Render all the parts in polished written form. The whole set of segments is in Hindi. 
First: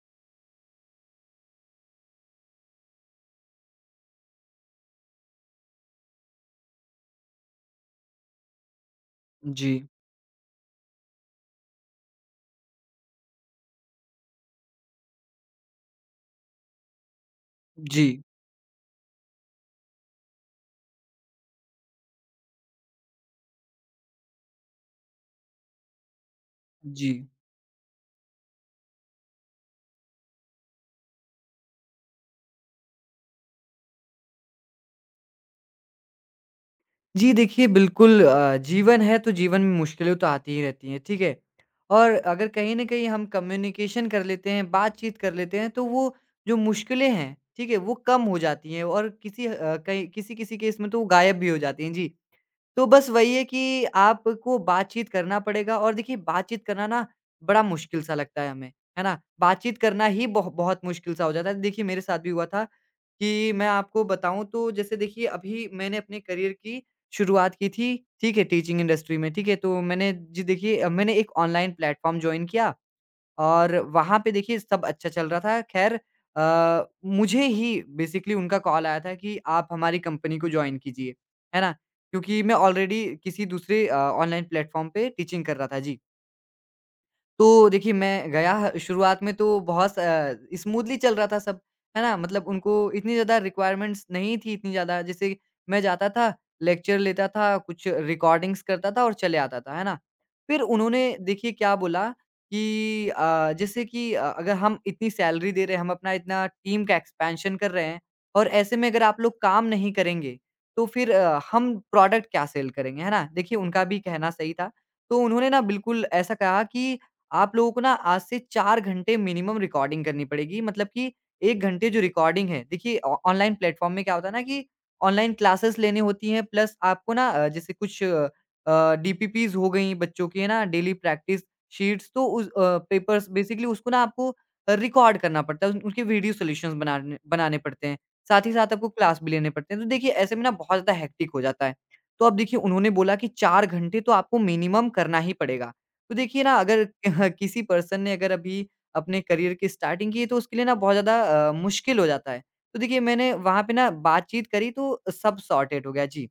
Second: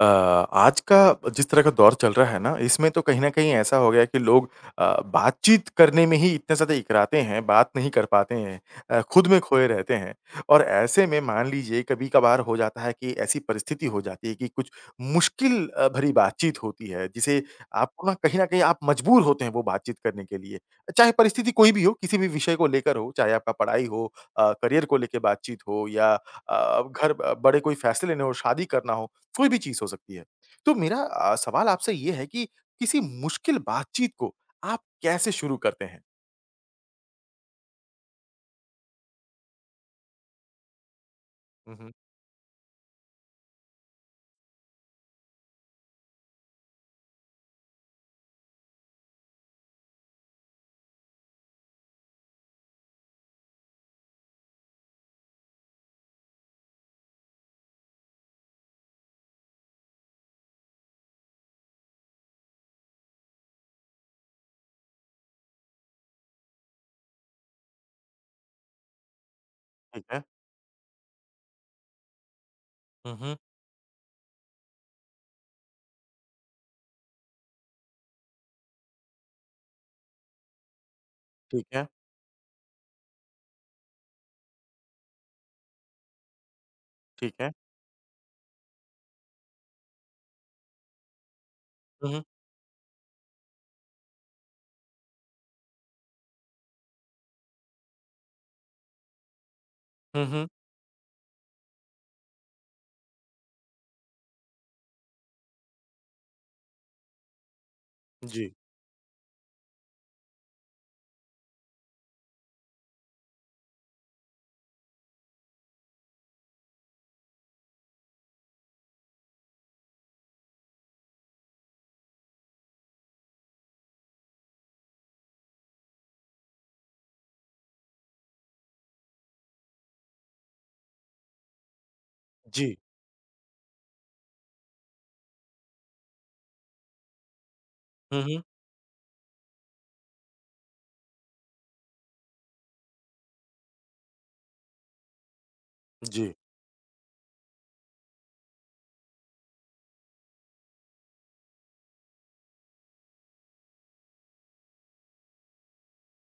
आज का जिस तरह का दौर चल रहा है ना, इसमें तो कहीं न कहीं ऐसा हो गया है कि लोग अ, बातचीत करने में ही इतने ज़्यादा इकराते हैं, बात नहीं कर पाते हैं। खुद में खोए जी, रहते हैं और ऐसे में मान लीजिए कभी-कभार हो जाता है कि ऐसी परिस्थिति हो जाती है कि कुछ मुश्किल भरी बातचीत होती है, जिसे जी, आपको ना कहीं न कहीं आप मजबूर होते हैं वो बातचीत करने के लिए। चाहे परिस्थिति कोई भी हो, किसी भी विषय को लेकर हो, चाहे आपका पढ़ाई हो करियर को लेके बातचीत हो या जी। घर बड़े कोई फैसले लेने हो, शादी करना हो, कोई भी चीज़ हो सकती है। तो मेरा सवाल आपसे ये है कि किसी मुश्किल बातचीत को आप कैसे शुरू करते हैं? जी, देखिए बिल्कुल जीवन है तो जीवन में मुश्किलें तो आती ही रहती हैं, ठीक है? हुँ, हुँ। और अगर कहीं न कहीं हम कम्युनिकेशन कर लेते हैं, बातचीत कर लेते हैं, तो वो जो मुश्किलें हैं, ठीक है? वो कम हो जाती हैं और कहीं किसी-किसी केस में तो वो गायब भी हो जाती हैं। जी। तो बस वही है कि आपको बातचीत करना पड़ेगा और देखिए बातचीत करना ना बड़ा मुश्किल सा लगता है हमें, है ना? बातचीत करना ही बहुत मुश्किल सा हो जाता है। देखिए मेरे साथ भी हुआ था कि मैं आपको बताऊँ तो जैसे देखिए अभी मैंने अपने करियर की शुरुआत की थी, ठीक है? टीचिंग इंडस्ट्री में, ठीक है? तो ठीक मैंने है। जी देखिए मैंने एक ऑनलाइन प्लेटफ़ॉर्म जॉइन किया हुँ, हुँ। और वहाँ पे देखिए सब अच्छा चल रहा था। ख़ैर मुझे ही बेसिकली उनका कॉल आया था कि आप हमारी कंपनी को जॉइन कीजिए। है ठीक ना? है, क्योंकि मैं ऑलरेडी किसी दूसरे ऑनलाइन प्लेटफ़ॉर्म पे टीचिंग कर रहा था। जी। ठीक है। तो देखिए, मैं गया शुरुआत में तो बहुत स्मूथली चल रहा था सब, है हुँ, ना? हुँ। मतलब उनको इतनी ज़्यादा रिक्वायरमेंट्स नहीं थी इतनी ज़्यादा, जैसे मैं जाता था, लेक्चर लेता था, कुछ रिकॉर्डिंग्स करता था और चले आता था, है ना? हुँ, हुँ। फिर उन्होंने देखिए क्या बोला कि जैसे कि अगर हम इतनी सैलरी दे रहे हैं, हम अपना इतना टीम का एक्सपेंशन कर रहे हैं और जी, ऐसे में अगर आप लोग काम नहीं करेंगे, तो फिर हम प्रोडक्ट क्या सेल करेंगे, है ना? देखिए, उनका भी कहना सही था। तो उन्होंने ना बिल्कुल ऐसा कहा कि आप लोगों को ना आज से 4 घंटे मिनिमम रिकॉर्डिंग करनी पड़ेगी। मतलब कि 1 घंटे जो रिकॉर्डिंग है देखिए ऑ ऑनलाइन प्लेटफ़ॉर्म में क्या होता है ना कि ऑनलाइन क्लासेस लेनी होती हैं प्लस आपको ना जैसे कुछ डीपीपीज़ हो गई बच्चों की है ना डेली प्रैक्टिस शीट्स तो जी। पेपर्स बेसिकली उसको ना आपको रिकॉर्ड करना पड़ता है। उन उनके वीडियो सॉल्यूशंस बनाने बनाने पड़ते हैं। हुँ, हुँ। साथ ही साथ आपको क्लास भी लेने पड़ते हैं। तो देखिए ऐसे में ना बहुत ज़्यादा हेक्टिक हो जाता है। तो अब देखिए उन्होंने बोला कि 4 घंटे तो आपको मिनिमम करना ही पड़ेगा। तो जी। देखिए ना अगर किसी पर्सन ने अगर अभी अपने करियर की स्टार्टिंग की है तो उसके लिए ना बहुत ज़्यादा मुश्किल हो जाता है। तो देखिए मैंने वहाँ पे ना बातचीत करी तो सब सॉर्टेड हो गया जी।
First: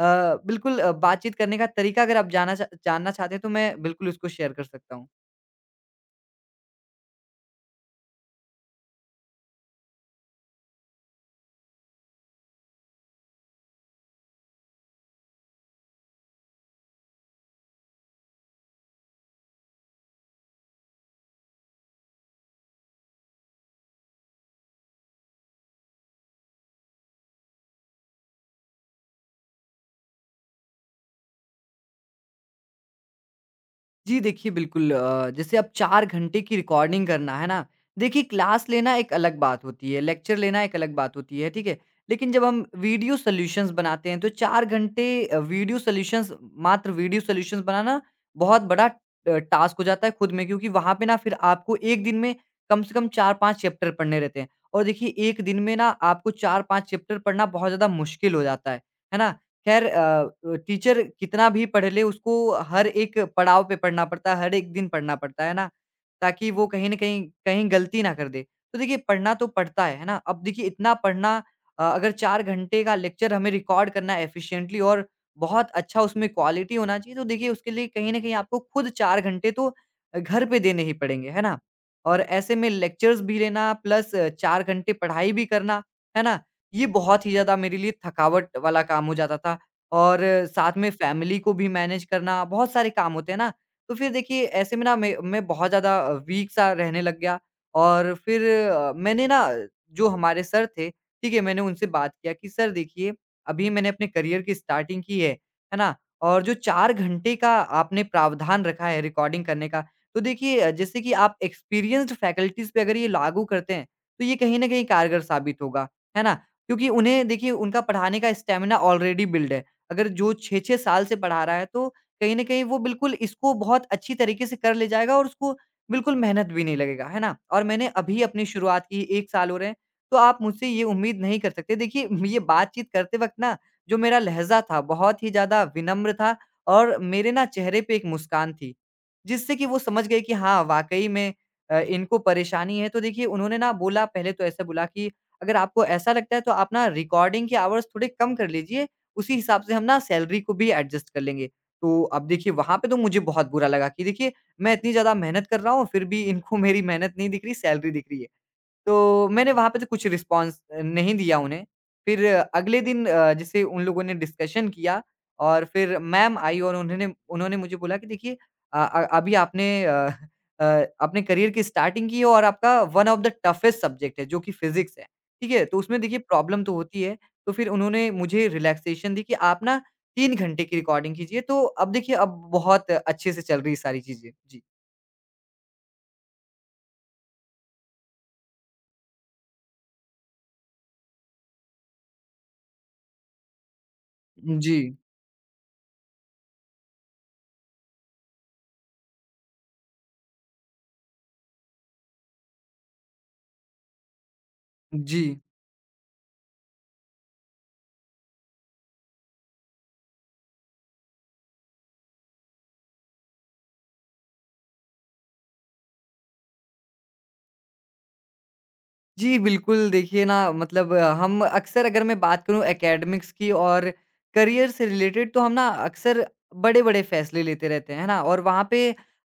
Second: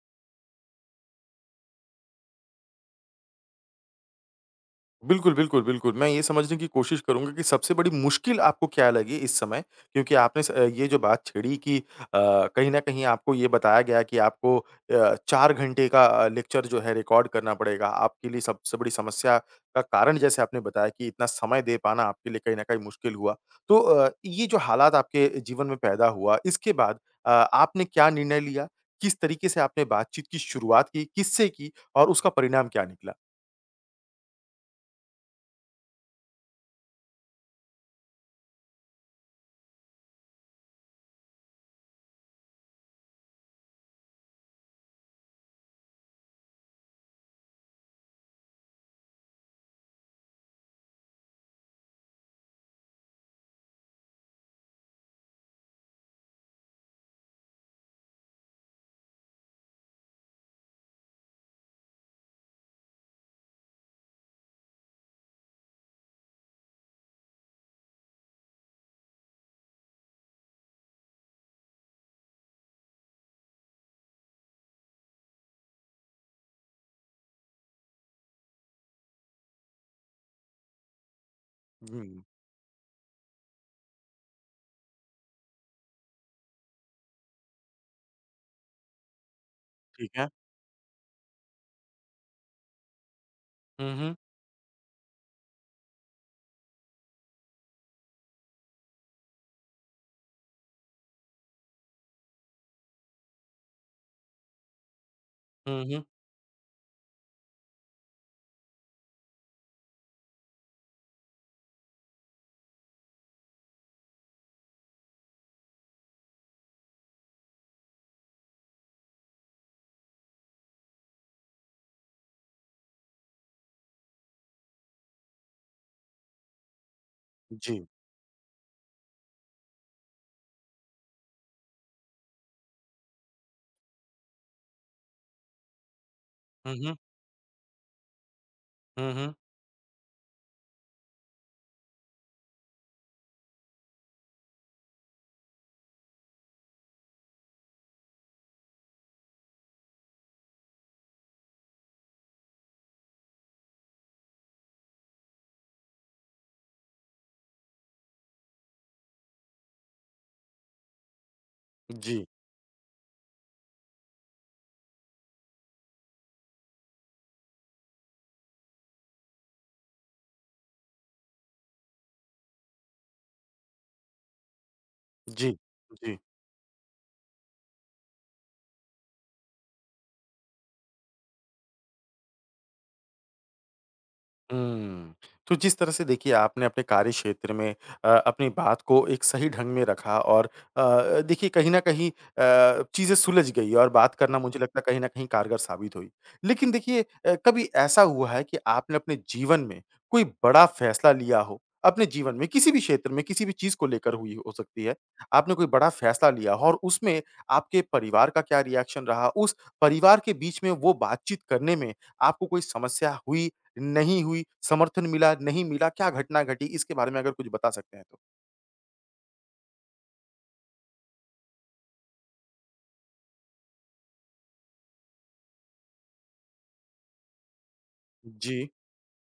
बिल्कुल बातचीत करने का तरीका अगर आप जाना चा जानना चाहते हैं तो मैं बिल्कुल उसको शेयर कर सकता हूँ। बिल्कुल, बिल्कुल, बिल्कुल। मैं ये समझने की कोशिश करूँगा कि सबसे बड़ी मुश्किल आपको क्या लगी इस समय? क्योंकि आपने स ये जो बात छेड़ी कि कहीं न कहीं आपको ये बताया गया कि आपको 4 घंटे का लेक्चर जो है रिकॉर्ड करना पड़ेगा। आपके लिए सबसे बड़ी समस्या का कारण जैसे आपने बताया कि इतना समय दे पाना आपके लिए कहीं न कहीं मुश्किल हुआ। तो ये जो हालात आपके जीवन में पैदा हुआ, इसके बाद आपने क्या निर्णय लिया? किस तरीके से आपने बातचीत की शुरुआत की? किससे की? और उसका परिणाम क्या निकला? जी, देखिए बिल्कुल जैसे अब 4 घंटे की रिकॉर्डिंग करना, है ना? देखिए क्लास लेना एक अलग बात होती है, लेक्चर लेना एक अलग बात होती है, ठीक है? लेकिन जब हम वीडियो सॉल्यूशंस बनाते हैं तो 4 घंटे वीडियो सॉल्यूशंस मात्र वीडियो सॉल्यूशंस बनाना बहुत बड़ा टास्क हो जाता है खुद में क्योंकि वहाँ पे ना फिर आपको 1 दिन में कम से कम 4-5 चैप्टर पढ़ने रहते हैं। और देखिए 1 दिन में ना आपको 4-5 चैप्टर पढ़ना बहुत ज़्यादा मुश्किल हो जाता है ना? ख़ैर टीचर कितना भी पढ़ ले उसको हर एक पड़ाव पे पढ़ना पड़ता है, हर एक दिन पढ़ना पड़ता है ना, ताकि वो कहीं न कहीं कहीं गलती ना कर दे। तो देखिए पढ़ना तो पड़ता है ना? अब देखिए इतना पढ़ना अगर 4 घंटे का लेक्चर हमें रिकॉर्ड करना है एफ़िशिएंटली और बहुत अच्छा उसमें क्वालिटी होना चाहिए, तो देखिए उसके लिए कहीं न कहीं आपको खुद 4 घंटे तो घर पे देने ही पड़ेंगे, है ना? और हुँ, ऐसे में लेक्चर्स भी लेना प्लस 4 घंटे पढ़ाई भी करना, है ना? ये बहुत ही ज़्यादा मेरे लिए थकावट वाला काम हो जाता था। ठीक और है। साथ में फैमिली को भी मैनेज करना, बहुत सारे काम होते हैं ना, हुँ, तो फिर हुँ। देखिए ऐसे में ना मैं बहुत ज़्यादा वीक सा रहने लग गया और फिर मैंने ना जो हमारे सर थे, ठीक है, मैंने उनसे बात किया कि सर देखिए, अभी मैंने अपने करियर की स्टार्टिंग की है हुँ, ना? हुँ। और जो 4 घंटे का आपने प्रावधान रखा है रिकॉर्डिंग करने का, तो देखिए जैसे कि आप एक्सपीरियंस्ड फैकल्टीज़ पे अगर ये लागू करते हैं, तो ये कहीं न कहीं कारगर साबित होगा, है ना? क्योंकि उन्हें देखिए उनका पढ़ाने का स्टैमिना ऑलरेडी बिल्ड है। अगर जो 6-6 साल से पढ़ा रहा है तो कहीं न कहीं वो बिल्कुल इसको बहुत अच्छी तरीके से कर ले जाएगा और उसको बिल्कुल मेहनत भी नहीं लगेगा, है ना? और जी। मैंने अभी अपनी शुरुआत की 1 साल हो रहे हैं, तो आप मुझसे ये उम्मीद नहीं कर सकते। देखिए ये बातचीत करते वक़्त ना जो मेरा लहज़ा था बहुत ही ज़्यादा विनम्र था हुँ, और हुँ। मेरे ना चेहरे पे एक मुस्कान थी, हुँ, हुँ। जिससे कि वो समझ गए कि हाँ, वाक़ई में इनको परेशानी है। तो देखिए उन्होंने ना बोला पहले तो ऐसे बोला कि अगर आपको ऐसा लगता है तो आप ना रिकॉर्डिंग के आवर्स थोड़े कम कर लीजिए उसी हिसाब से हम ना सैलरी को भी एडजस्ट कर लेंगे। तो अब देखिए वहाँ पे तो मुझे बहुत बुरा लगा कि देखिए मैं इतनी ज़्यादा मेहनत कर रहा हूँ, फिर भी इनको मेरी मेहनत नहीं दिख रही, सैलरी दिख रही है। तो मैंने वहाँ पे तो कुछ रिस्पॉन्स नहीं दिया उन्हें। फिर जी, अगले दिन जैसे उन लोगों ने डिस्कशन किया और फिर मैम आई और उन्होंने उन्होंने मुझे बोला कि देखिए अभी आपने अ, अपने करियर की स्टार्टिंग की है और आपका one of the toughest subject है जो कि फिज़िक्स है, ठीक जी, है? तो उसमें देखिए जी। प्रॉब्लम तो होती है। तो फिर उन्होंने मुझे रिलैक्सेशन दी कि आप ना 3 घंटे की रिकॉर्डिंग कीजिए तो अब देखिए अब बहुत अच्छे से चल रही है सारी चीज़ें। जी। हुँ। तो जिस तरह से देखिए आपने अपने कार्य क्षेत्र में अपनी बात को एक सही ढंग में रखा और देखिए कहीं न कहीं चीज़ें सुलझ गई और बात करना मुझे जी। लगता है कहीं न कहीं कारगर साबित हुई। लेकिन देखिए कभी ऐसा हुआ है कि आपने अपने जीवन में कोई बड़ा फैसला लिया हो, अपने जीवन में किसी भी क्षेत्र में किसी भी चीज़ को लेकर हुई हो सकती है, जी। आपने कोई बड़ा फैसला लिया हो और उसमें आपके परिवार का क्या रिएक्शन रहा? उस परिवार के बीच में वो बातचीत करने में आपको कोई समस्या हुई नहीं हुई, समर्थन मिला, नहीं मिला, क्या घटना घटी? इसके बारे में अगर कुछ बता सकते हैं तो? जी, बिल्कुल, देखिए ना मतलब हम अक्सर अगर मैं बात करूँ एकेडमिक्स की और करियर से रिलेटेड तो हम ना अक्सर बड़े-बड़े फ़ैसले लेते रहते हैं, है ना? और वहाँ जी। पे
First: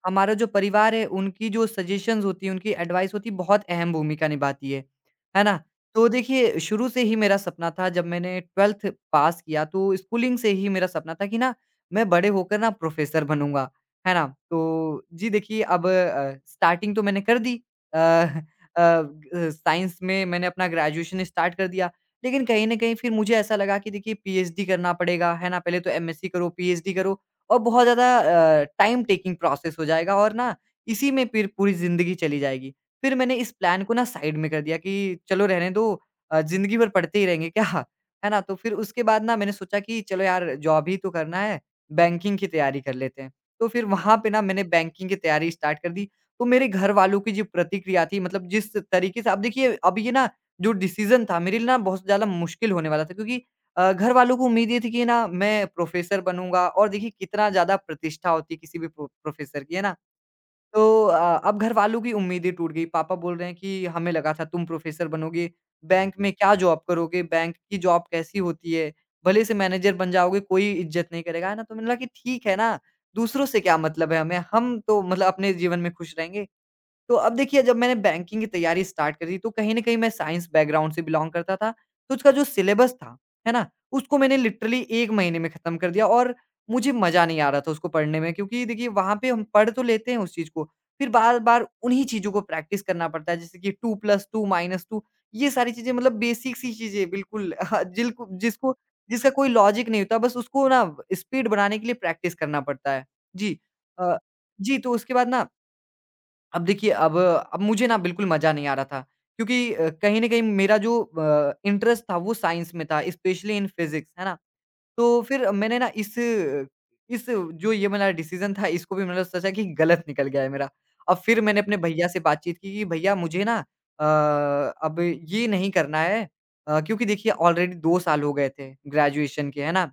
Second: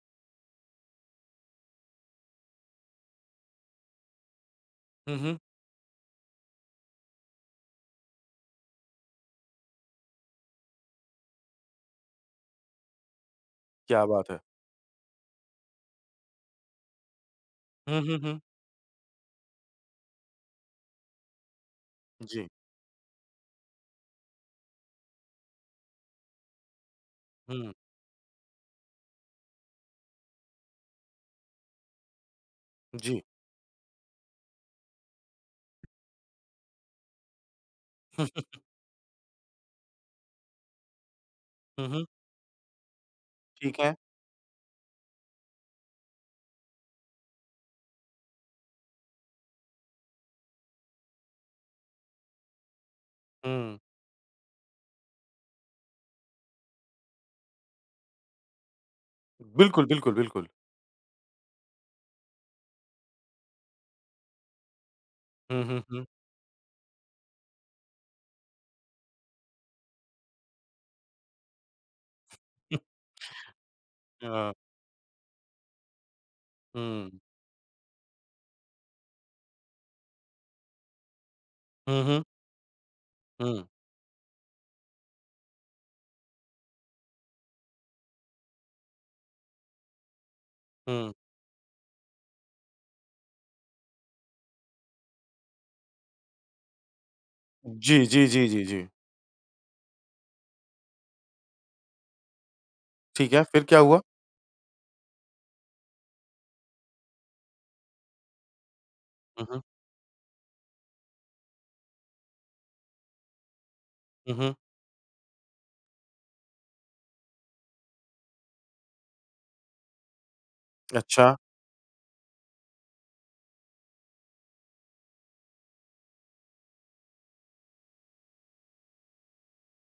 हमारा जो परिवार है उनकी जो सजेशंस होती हैं, उनकी एडवाइस होती है बहुत अहम भूमिका निभाती हुँ, हुँ। है ना? तो देखिए शुरू से ही मेरा सपना था जब मैंने 12th पास किया तो स्कूलिंग से ही मेरा सपना था कि ना मैं बड़े होकर ना प्रोफ़ेसर बनूँगा, क्या है ना? बात है! तो जी, देखिए अब स्टार्टिंग तो मैंने कर दी। अ, हुँ, हुँ, अ, हुँ। ग साइंस में मैंने अपना ग्रेजुएशन स्टार्ट कर दिया। लेकिन जी। कहीं न कहीं फिर मुझे ऐसा लगा कि देखिए पीएचडी करना पड़ेगा, है ना? पहले तो एमएससी करो, पीएचडी करो और हुँ, बहुत ज़्यादा टाइम टेकिंग प्रोसेस हो जाएगा और ना इसी में फिर पूरी ज़िंदगी चली जाएगी। फिर जी। मैंने इस प्लान को ना साइड में कर दिया कि चलो रहने दो ज़िंदगी भर पढ़ते ही रहेंगे क्या? है ना? तो फिर उसके बाद ना मैंने सोचा कि चलो यार जॉब ही तो करना है, हुँ, हुँ, हुँ। बैंकिंग की तैयारी कर लेते हैं। तो ठीक फिर है। वहाँ पे ना मैंने बैंकिंग की तैयारी स्टार्ट कर दी तो मेरे घर वालों की जो प्रतिक्रिया थी मतलब जिस तरीके से अब देखिए अब ये ना जो डिसीज़न था मेरे लिए ना बहुत ज़्यादा मुश्किल होने वाला था क्योंकि हुँ। घर वालों को उम्मीद ये थी कि ना मैं प्रोफ़ेसर बनूँगा और देखिए कितना ज़्यादा प्रतिष्ठा होती है किसी भी प्रोफ़ेसर की, है बिल्कुल, ना? बिल्कुल, बिल्कुल। तो अब घर वालों की उम्मीदें टूट गई, पापा बोल रहे हैं कि हमें लगा था तुम प्रोफ़ेसर बनोगे, हुँ, हुँ, हुँ। बैंक में क्या जॉब करोगे, बैंक की जॉब कैसी होती है? भले से मैनेजर बन जाओगे कोई इज़्ज़त नहीं करेगा, है ना? तो मैंने लगा कि ठीक है ना, दूसरों से क्या मतलब है हमें, हाँ। हम तो मतलब अपने जीवन में खुश रहेंगे। हुँ। तो अब देखिए जब मैंने बैंकिंग की तैयारी स्टार्ट करी तो कहीं न कहीं मैं साइंस बैकग्राउंड से बिलॉन्ग करता था, हुँ, तो हुँ, उसका जो सिलेबस था, है हुँ, ना? उसको मैंने लिटरली 1 महीने में खत्म कर दिया और मुझे मज़ा नहीं आ रहा था उसको पढ़ने में क्योंकि देखिए वहाँ पे हम पढ़ तो लेते हैं उस चीज़ को, फिर हुँ। बार-बार उन्हीं चीज़ों को प्रैक्टिस करना पड़ता है जैसे कि 2+2-2 ये सारी चीज़ें मतलब बेसिक सी चीज़ें बिल्कुल जी, जिल्कु जी, जी, जी, जिसको जी। जिसका कोई लॉजिक नहीं होता बस उसको ना स्पीड बढ़ाने के लिए प्रैक्टिस करना पड़ता है। ठीक है, जी। फिर क्या हुआ? अ, जी, तो उसके बाद ना अब देखिए अब मुझे ना बिल्कुल मज़ा नहीं आ रहा था हुँ, क्योंकि हुँ, कहीं न कहीं मेरा जो इंटरेस्ट था वो साइंस में था स्पेशली इन फिज़िक्स, है ना? हुँ, हुँ। तो फिर मैंने ना इस जो ये मेरा डिसीज़न था इसको भी मतलब सोचा कि गलत निकल गया है मेरा। अब अच्छा। फिर मैंने अपने भैया से बातचीत की कि भैया मुझे ना अ, अब ये नहीं करना है क्योंकि देखिए ऑलरेडी 2 साल हो गए थे ग्रेजुएशन के, है ना?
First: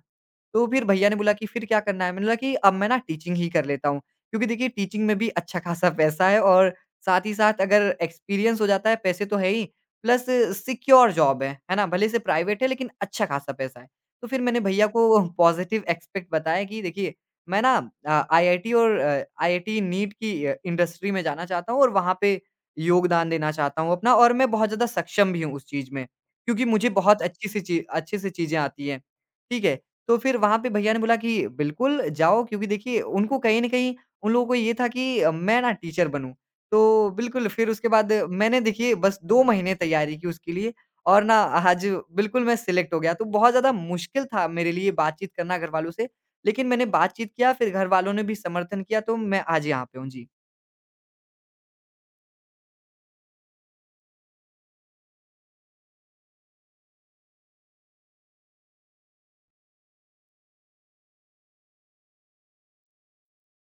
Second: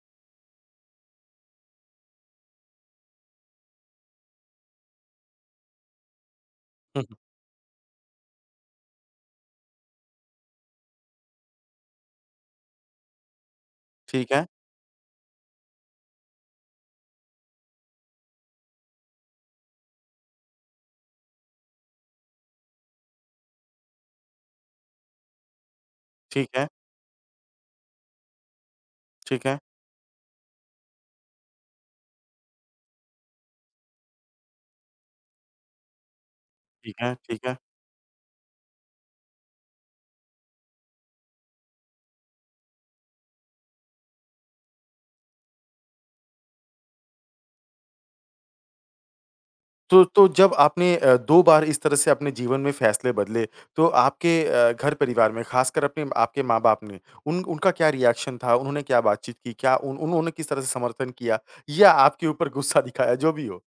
तो फिर भैया ने बोला कि फिर क्या करना है? मैंने बोला कि अब मैं ना टीचिंग ही कर लेता हूँ। क्योंकि देखिए टीचिंग में भी अच्छा खासा पैसा है और हुँ, हुँ। साथ ही साथ अगर एक्सपीरियंस हो जाता है पैसे तो है ही प्लस सिक्योर जॉब है ना? भले से प्राइवेट है लेकिन अच्छा खासा पैसा है। तो ठीक फिर है, मैंने भैया को पॉजिटिव एस्पेक्ट बताया कि देखिए मैं ना आईआईटी और आईआईटी नीट की इंडस्ट्री में जाना चाहता हूँ और वहाँ पे योगदान देना चाहता हूँ अपना और मैं बहुत ज़्यादा सक्षम भी हूँ उस चीज़ में, ठीक क्योंकि है, मुझे बहुत अच्छी सी ची अच्छे से चीज़ें आती हैं। ठीक है, ठीक है? तो फिर वहाँ पे भैया ने बोला कि बिल्कुल जाओ क्योंकि देखिए उनको कहीं न कहीं उन लोगों को ये था कि मैं ना टीचर बनूँ। ठीक तो है, ठीक बिल्कुल है। फिर उसके बाद मैंने देखिए बस 2 महीने तैयारी की उसके लिए और ना आज बिल्कुल मैं सिलेक्ट हो गया। तो बहुत ज़्यादा मुश्किल था मेरे लिए बातचीत करना घरवालों से, लेकिन मैंने बातचीत किया फिर घरवालों ने भी समर्थन किया तो मैं आज यहाँ पे तो हूँ। जी। तो जब आपने 2 बार इस तरह से अपने जीवन में फैसले बदले, तो आपके घर परिवार में ख़ासकर अपने आपके माँ-बाप ने उन उनका क्या रिएक्शन था? उन्होंने क्या बातचीत की? क्या उन उन्होंने किस तरह से समर्थन किया या आपके ऊपर गुस्सा दिखाया? जो भी हो।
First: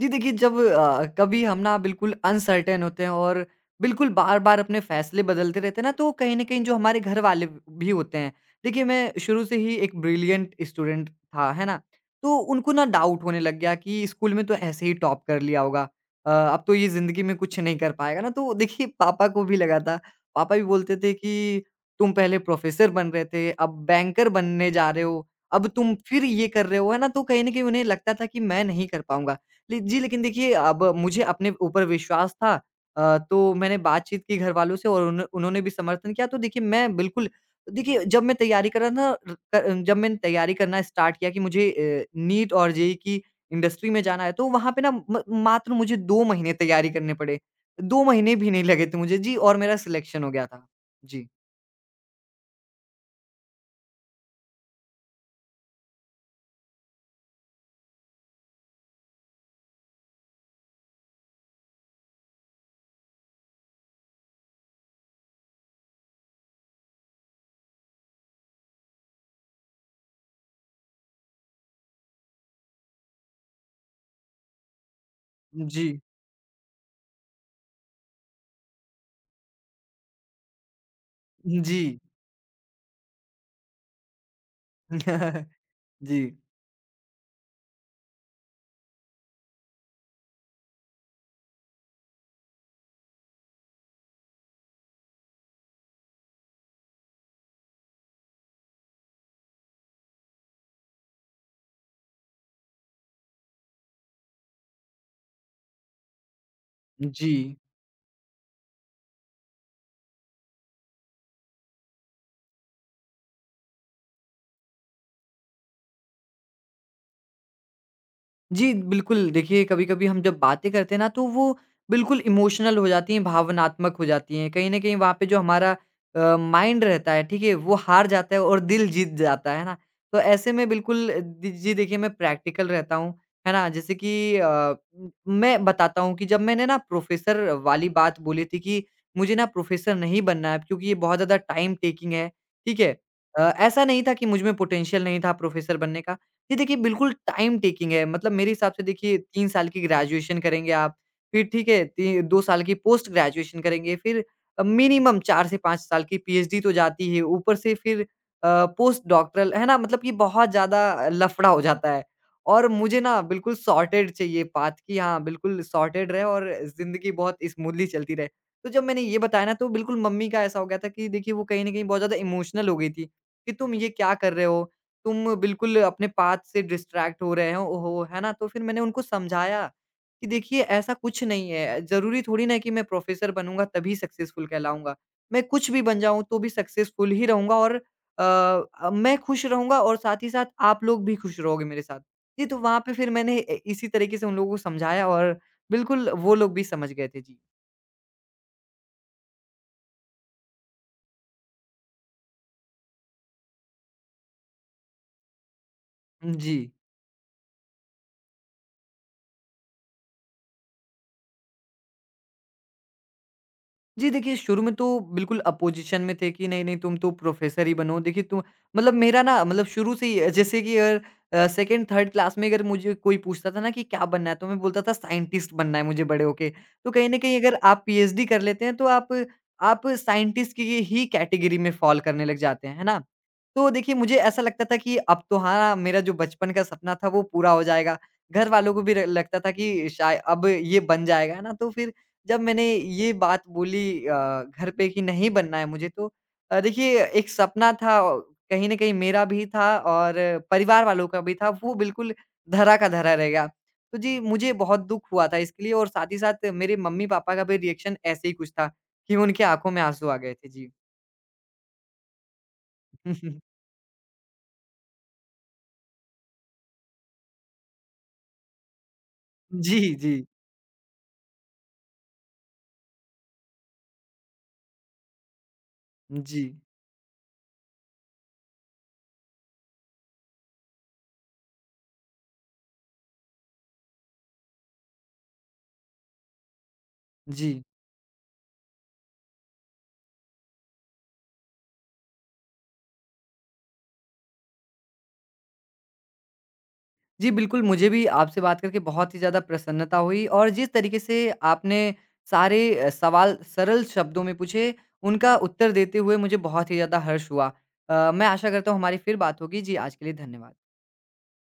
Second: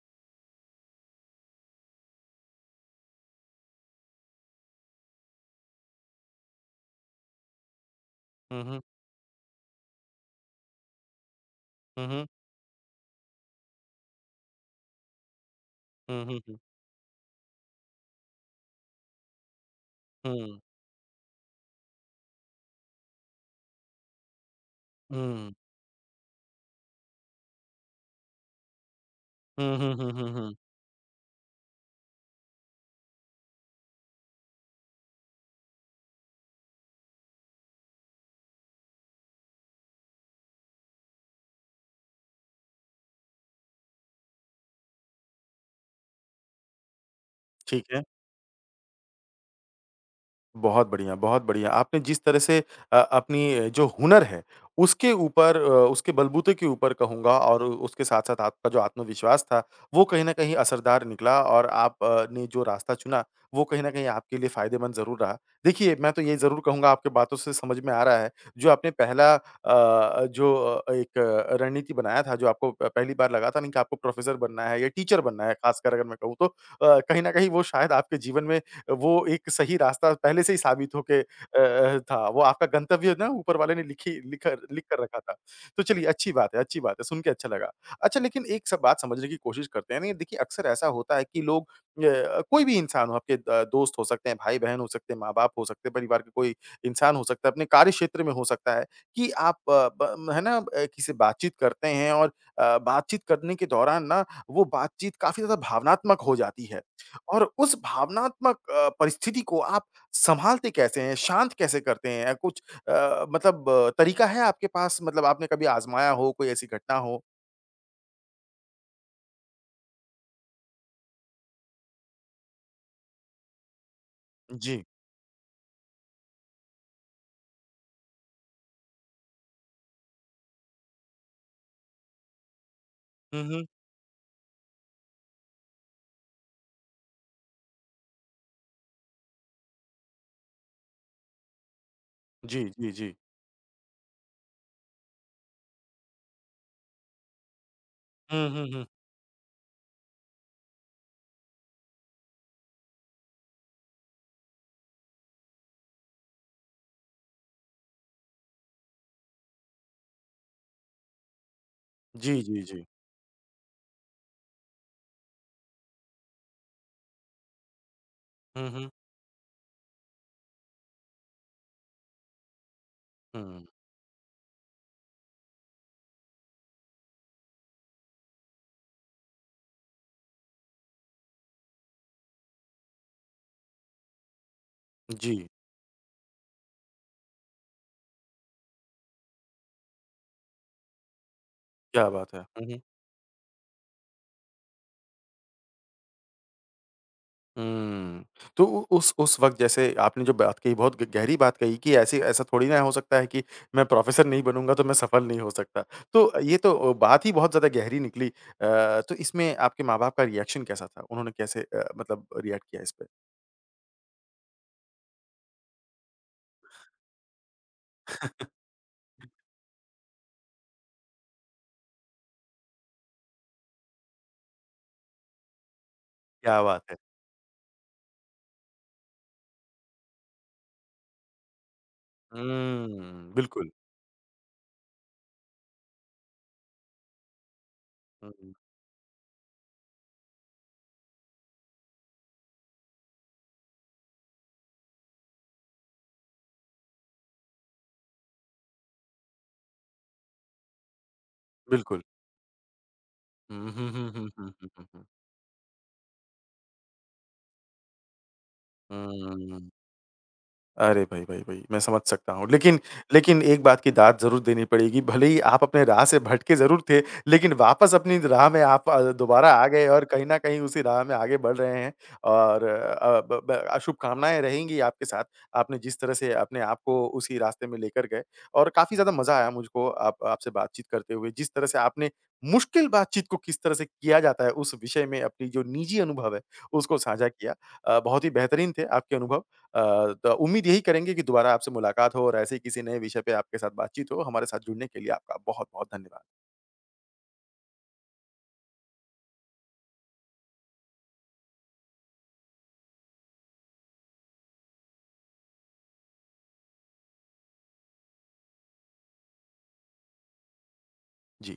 जी देखिए, जब कभी हम ना बिल्कुल अनसर्टेन होते हैं और बिल्कुल बार-बार अपने फ़ैसले बदलते रहते हैं ना, तो कहीं न कहीं जो हमारे घर वाले भी होते हैं। हुँ, हुँ। देखिए, मैं शुरू से ही एक ब्रिलिएंट स्टूडेंट था, है ना? हुँ, हुँ। तो उनको ना डाउट होने लग गया कि स्कूल में तो ऐसे ही टॉप कर लिया होगा, हुँ, हुँ, हुँ। अब तो ये ज़िंदगी में कुछ नहीं कर पाएगा ना। तो देखिए, पापा को भी लगा था, पापा हुँ। भी बोलते थे कि, "तुम पहले प्रोफ़ेसर बन रहे थे, अब बैंकर बनने जा रहे हो, हुँ। अब तुम फिर ये कर रहे हो।" है ना? तो कहीं न कहीं उन्हें लगता था कि मैं नहीं कर पाऊँगा। हुँ, ले हुँ, जी, हुँ, लेकिन हुँ, देखिए हुँ। अब मुझे अपने ऊपर विश्वास था, तो मैंने बातचीत की घरवालों से और उन्होंने भी समर्थन किया तो देखिए मैं बिल्कुल। देखिए जब मैं तैयारी कर रहा था, जब मैंने तैयारी करना स्टार्ट किया कि मुझे नीट और जेईई की इंडस्ट्री में जाना है तो वहाँ पे ना म मात्र मुझे 2 महीने तैयारी करने पड़े। ठीक 2 है। महीने भी नहीं लगे थे मुझे जी और मेरा सिलेक्शन हो गया था। बहुत बढ़िया, जी। बहुत बढ़िया। आपने जिस तरह से अपनी जो हुनर है, उसके ऊपर उसके बलबूते के ऊपर कहूँगा और उसके साथ-साथ आपका जो आत्मविश्वास था, वो कहीं न कहीं असरदार निकला और आप ने जो रास्ता चुना, वो कहीं न कहीं आपके लिए फ़ायदेमंद ज़रूर रहा। देखिए, मैं तो ये ज़रूर कहूँगा आपकी बातों से समझ में आ रहा है, जो आपने पहला जो एक रणनीति बनाया था, जो आपको प पहली बार लगा था ना कि आपको प्रोफ़ेसर बनना है या टीचर बनना है, जी। ख़ासकर अगर मैं कहूँ तो कहीं न कहीं वो शायद आपके जीवन में वो एक सही रास्ता पहले से ही साबित होके जी। था। वो आपका गंतव्य ना ऊपर वाले ने लिख कर रखा था। तो चलिए जी। अच्छी बात है, सुन के अच्छा लगा। अच्छा लेकिन एक सब बात समझने की कोशिश करते हैं ना, ये देखिए अक्सर ऐसा होता है कि लोग कोई भी इंसान हो आपके दोस्त हो सकते हैं, भाई-बहन हो सकते हैं, माँ-बाप हो सकते हैं, परिवार के कोई इंसान हो सकता है, अपने कार्य क्षेत्र में हो सकता है कि आप ब है ना किसी से बातचीत करते हैं और बातचीत करने के दौरान ना वो बातचीत काफ़ी ज़्यादा भावनात्मक हो जाती है। और जी। उस भावनात्मक परिस्थिति को आप सँभालते कैसे हैं? शांत कैसे करते हैं? या कुछ मतलब तरीका है आपके पास मतलब आपने कभी आज़माया हो, कोई ऐसी घटना हो? जी, बिल्कुल। देखिए, कभी-कभी हम जब बातें करते हैं ना, तो वो बिल्कुल इमोशनल हो जाती हैं, भावनात्मक हो जाती हैं। कहीं न जी। कहीं वहाँ पे जो हमारा माइंड रहता है, ठीक है? वो हार जाता है और दिल जीत जाता है ना? तो ऐसे में बिल्कुल अ, दि जी, देखिए, मैं प्रैक्टिकल रहता हूँ, हुँ, है हुँ। ना? जैसे कि मैं बताता हूँ कि जब मैंने ना प्रोफ़ेसर वाली बात बोली थी कि मुझे ना प्रोफ़ेसर नहीं बनना है, क्योंकि ये बहुत ज़्यादा टाइम टेकिंग है, जी, ठीक जी, है? जी। अ, ऐसा नहीं था कि मुझ में पोटेंशियल नहीं था प्रोफ़ेसर बनने का। जी देखिए, बिल्कुल टाइम टेकिंग है। मतलब हुँ, मेरे हुँ, हिसाब से हुँ। देखिए 3 साल की ग्रेजुएशन करेंगे आप, फिर ठीक है, ती 2 साल की पोस्ट ग्रेजुएशन करेंगे, फिर मिनिमम 4 से 5 साल की पीएचडी तो जाती है, ऊपर से फिर पोस्ट डॉक्टरल, है ना? मतलब ये बहुत ज़्यादा लफड़ा हो जाता है जी, जी, और जी। मुझे ना बिल्कुल सॉर्टेड चाहिए पाथ कि हाँ, बिल्कुल सॉर्टेड रहे और ज़िंदगी बहुत स्मूथली चलती रहे। हुँ, तो जब हुँ। मैंने ये बताया ना तो बिल्कुल मम्मी का ऐसा हो गया था कि देखिए वो कहीं न कहीं बहुत ज़्यादा इमोशनल हो गई थी, कि हुँ। तुम ये क्या कर रहे हो? तुम बिल्कुल अपने पाथ से डिस्ट्रैक्ट हो रहे हो, है ना? तो फिर मैंने उनको समझाया कि देखिए ऐसा कुछ नहीं है, ज़रूरी थोड़ी ना है कि मैं प्रोफ़ेसर बनूँगा तभी सक्सेसफुल कहलाऊँगा। जी, मैं कुछ भी बन जाऊँ तो भी सक्सेसफुल ही रहूँगा और मैं खुश रहूँगा और साथ ही साथ आप लोग भी खुश रहोगे मेरे साथ। क्या बात है। जी, तो हुँ, वहाँ हुँ। पे फिर मैंने ए इसी तरीके से उन लोगों को समझाया और बिल्कुल वो लोग भी समझ गए थे। जी। हुँ। तो उ उस वक़्त जैसे आपने जो बात कही बहुत ग गहरी बात कही कि ऐसे ऐसा थोड़ी ना हो सकता है कि मैं प्रोफ़ेसर नहीं बनूँगा तो मैं सफल नहीं हो सकता। तो जी। ये तो बात ही बहुत ज़्यादा गहरी निकली। तो इसमें आपके माँ-बाप का रिएक्शन कैसा था? उन्होंने कैसे मतलब रिएक्ट किया इस पे? जी, देखिए शुरू में तो बिल्कुल अपोज़िशन में थे कि नहीं-नहीं तुम तो प्रोफ़ेसर ही बनो। देखिए तुम। मतलब मेरा ना मतलब शुरू से ही जैसे कि अगर 2nd 3rd क्लास में अगर मुझे कोई पूछता था ना कि क्या बनना है? तो मैं बोलता था साइंटिस्ट बनना है मुझे बड़े होके। क्या बात तो है! कहीं न कहीं अगर आप पीएचडी कर लेते हैं तो आप साइंटिस्ट की ही कैटेगरी में फ़ॉल करने लग जाते हैं, है ना? हुँ, तो बिल्कुल। देखिए मुझे ऐसा लगता था कि अब तो हाँ, मेरा जो बचपन का सपना था वो पूरा हो जाएगा। घर हुँ, वालों को भी र लगता था कि शाय अब ये बन जाएगा, है ना? तो फिर जब मैंने ये बात बोली घर पे कि नहीं बनना है मुझे तो देखिए एक सपना था औ कहीं न कहीं मेरा भी था और परिवार वालों का भी था, वो बिल्कुल। बिल्कुल धरा का धरा रह गया। हुँ, हुँ, तो हुँ, जी, हुँ, मुझे हुँ, हुँ, बहुत हुँ, दुःख हुँ। हुआ था इसके लिए और साथ ही साथ मेरे मम्मी-पापा का भी रिएक्शन ऐसे ही कुछ था कि उनकी हुँ। आँखों में आँसू आ गए थे। जी। अरे भाई, भाई, भाई! मैं समझ सकता हूँ। लेकिन लेकिन एक बात की दाद ज़रूर देनी पड़ेगी, भले ही आप अपने राह से भटके ज़रूर थे, लेकिन वापस अपनी राह में आप दोबारा आ जी, गए और जी। कहीं न कहीं उसी राह में आगे बढ़ रहे हैं और अ, ब ब अ, शुभकामनाएँ रहेंगी आपके साथ। आपने जिस तरह से जी, अपने आप को उसी रास्ते में लेकर गए और काफ़ी ज़्यादा मज़ा आया मुझको आप आपसे बातचीत करते हुए। जिस तरह से आपने मुश्किल बातचीत को किस तरह से किया जाता है, उस विषय में अपनी जो निजी अनुभव है, उसको साझा किया। जी। बहुत ही बेहतरीन थे आपके अनुभव। अ, तो उम्मीद यही करेंगे कि दोबारा आपसे मुलाकात हो और ऐसे ही किसी नए विषय पे आपके साथ बातचीत हो। हमारे साथ जुड़ने के लिए आपका बहुत-बहुत धन्यवाद। जी, बिल्कुल, मुझे भी आपसे बात करके बहुत ही ज़्यादा प्रसन्नता हुई और जिस तरीके से आपने सारे सवाल सरल शब्दों में पूछे, उनका उत्तर देते हुए मुझे बहुत ही ज़्यादा हर्ष हुआ। मैं आशा करता हूँ हमारी फिर बात होगी। जी, आज के लिए धन्यवाद। जी।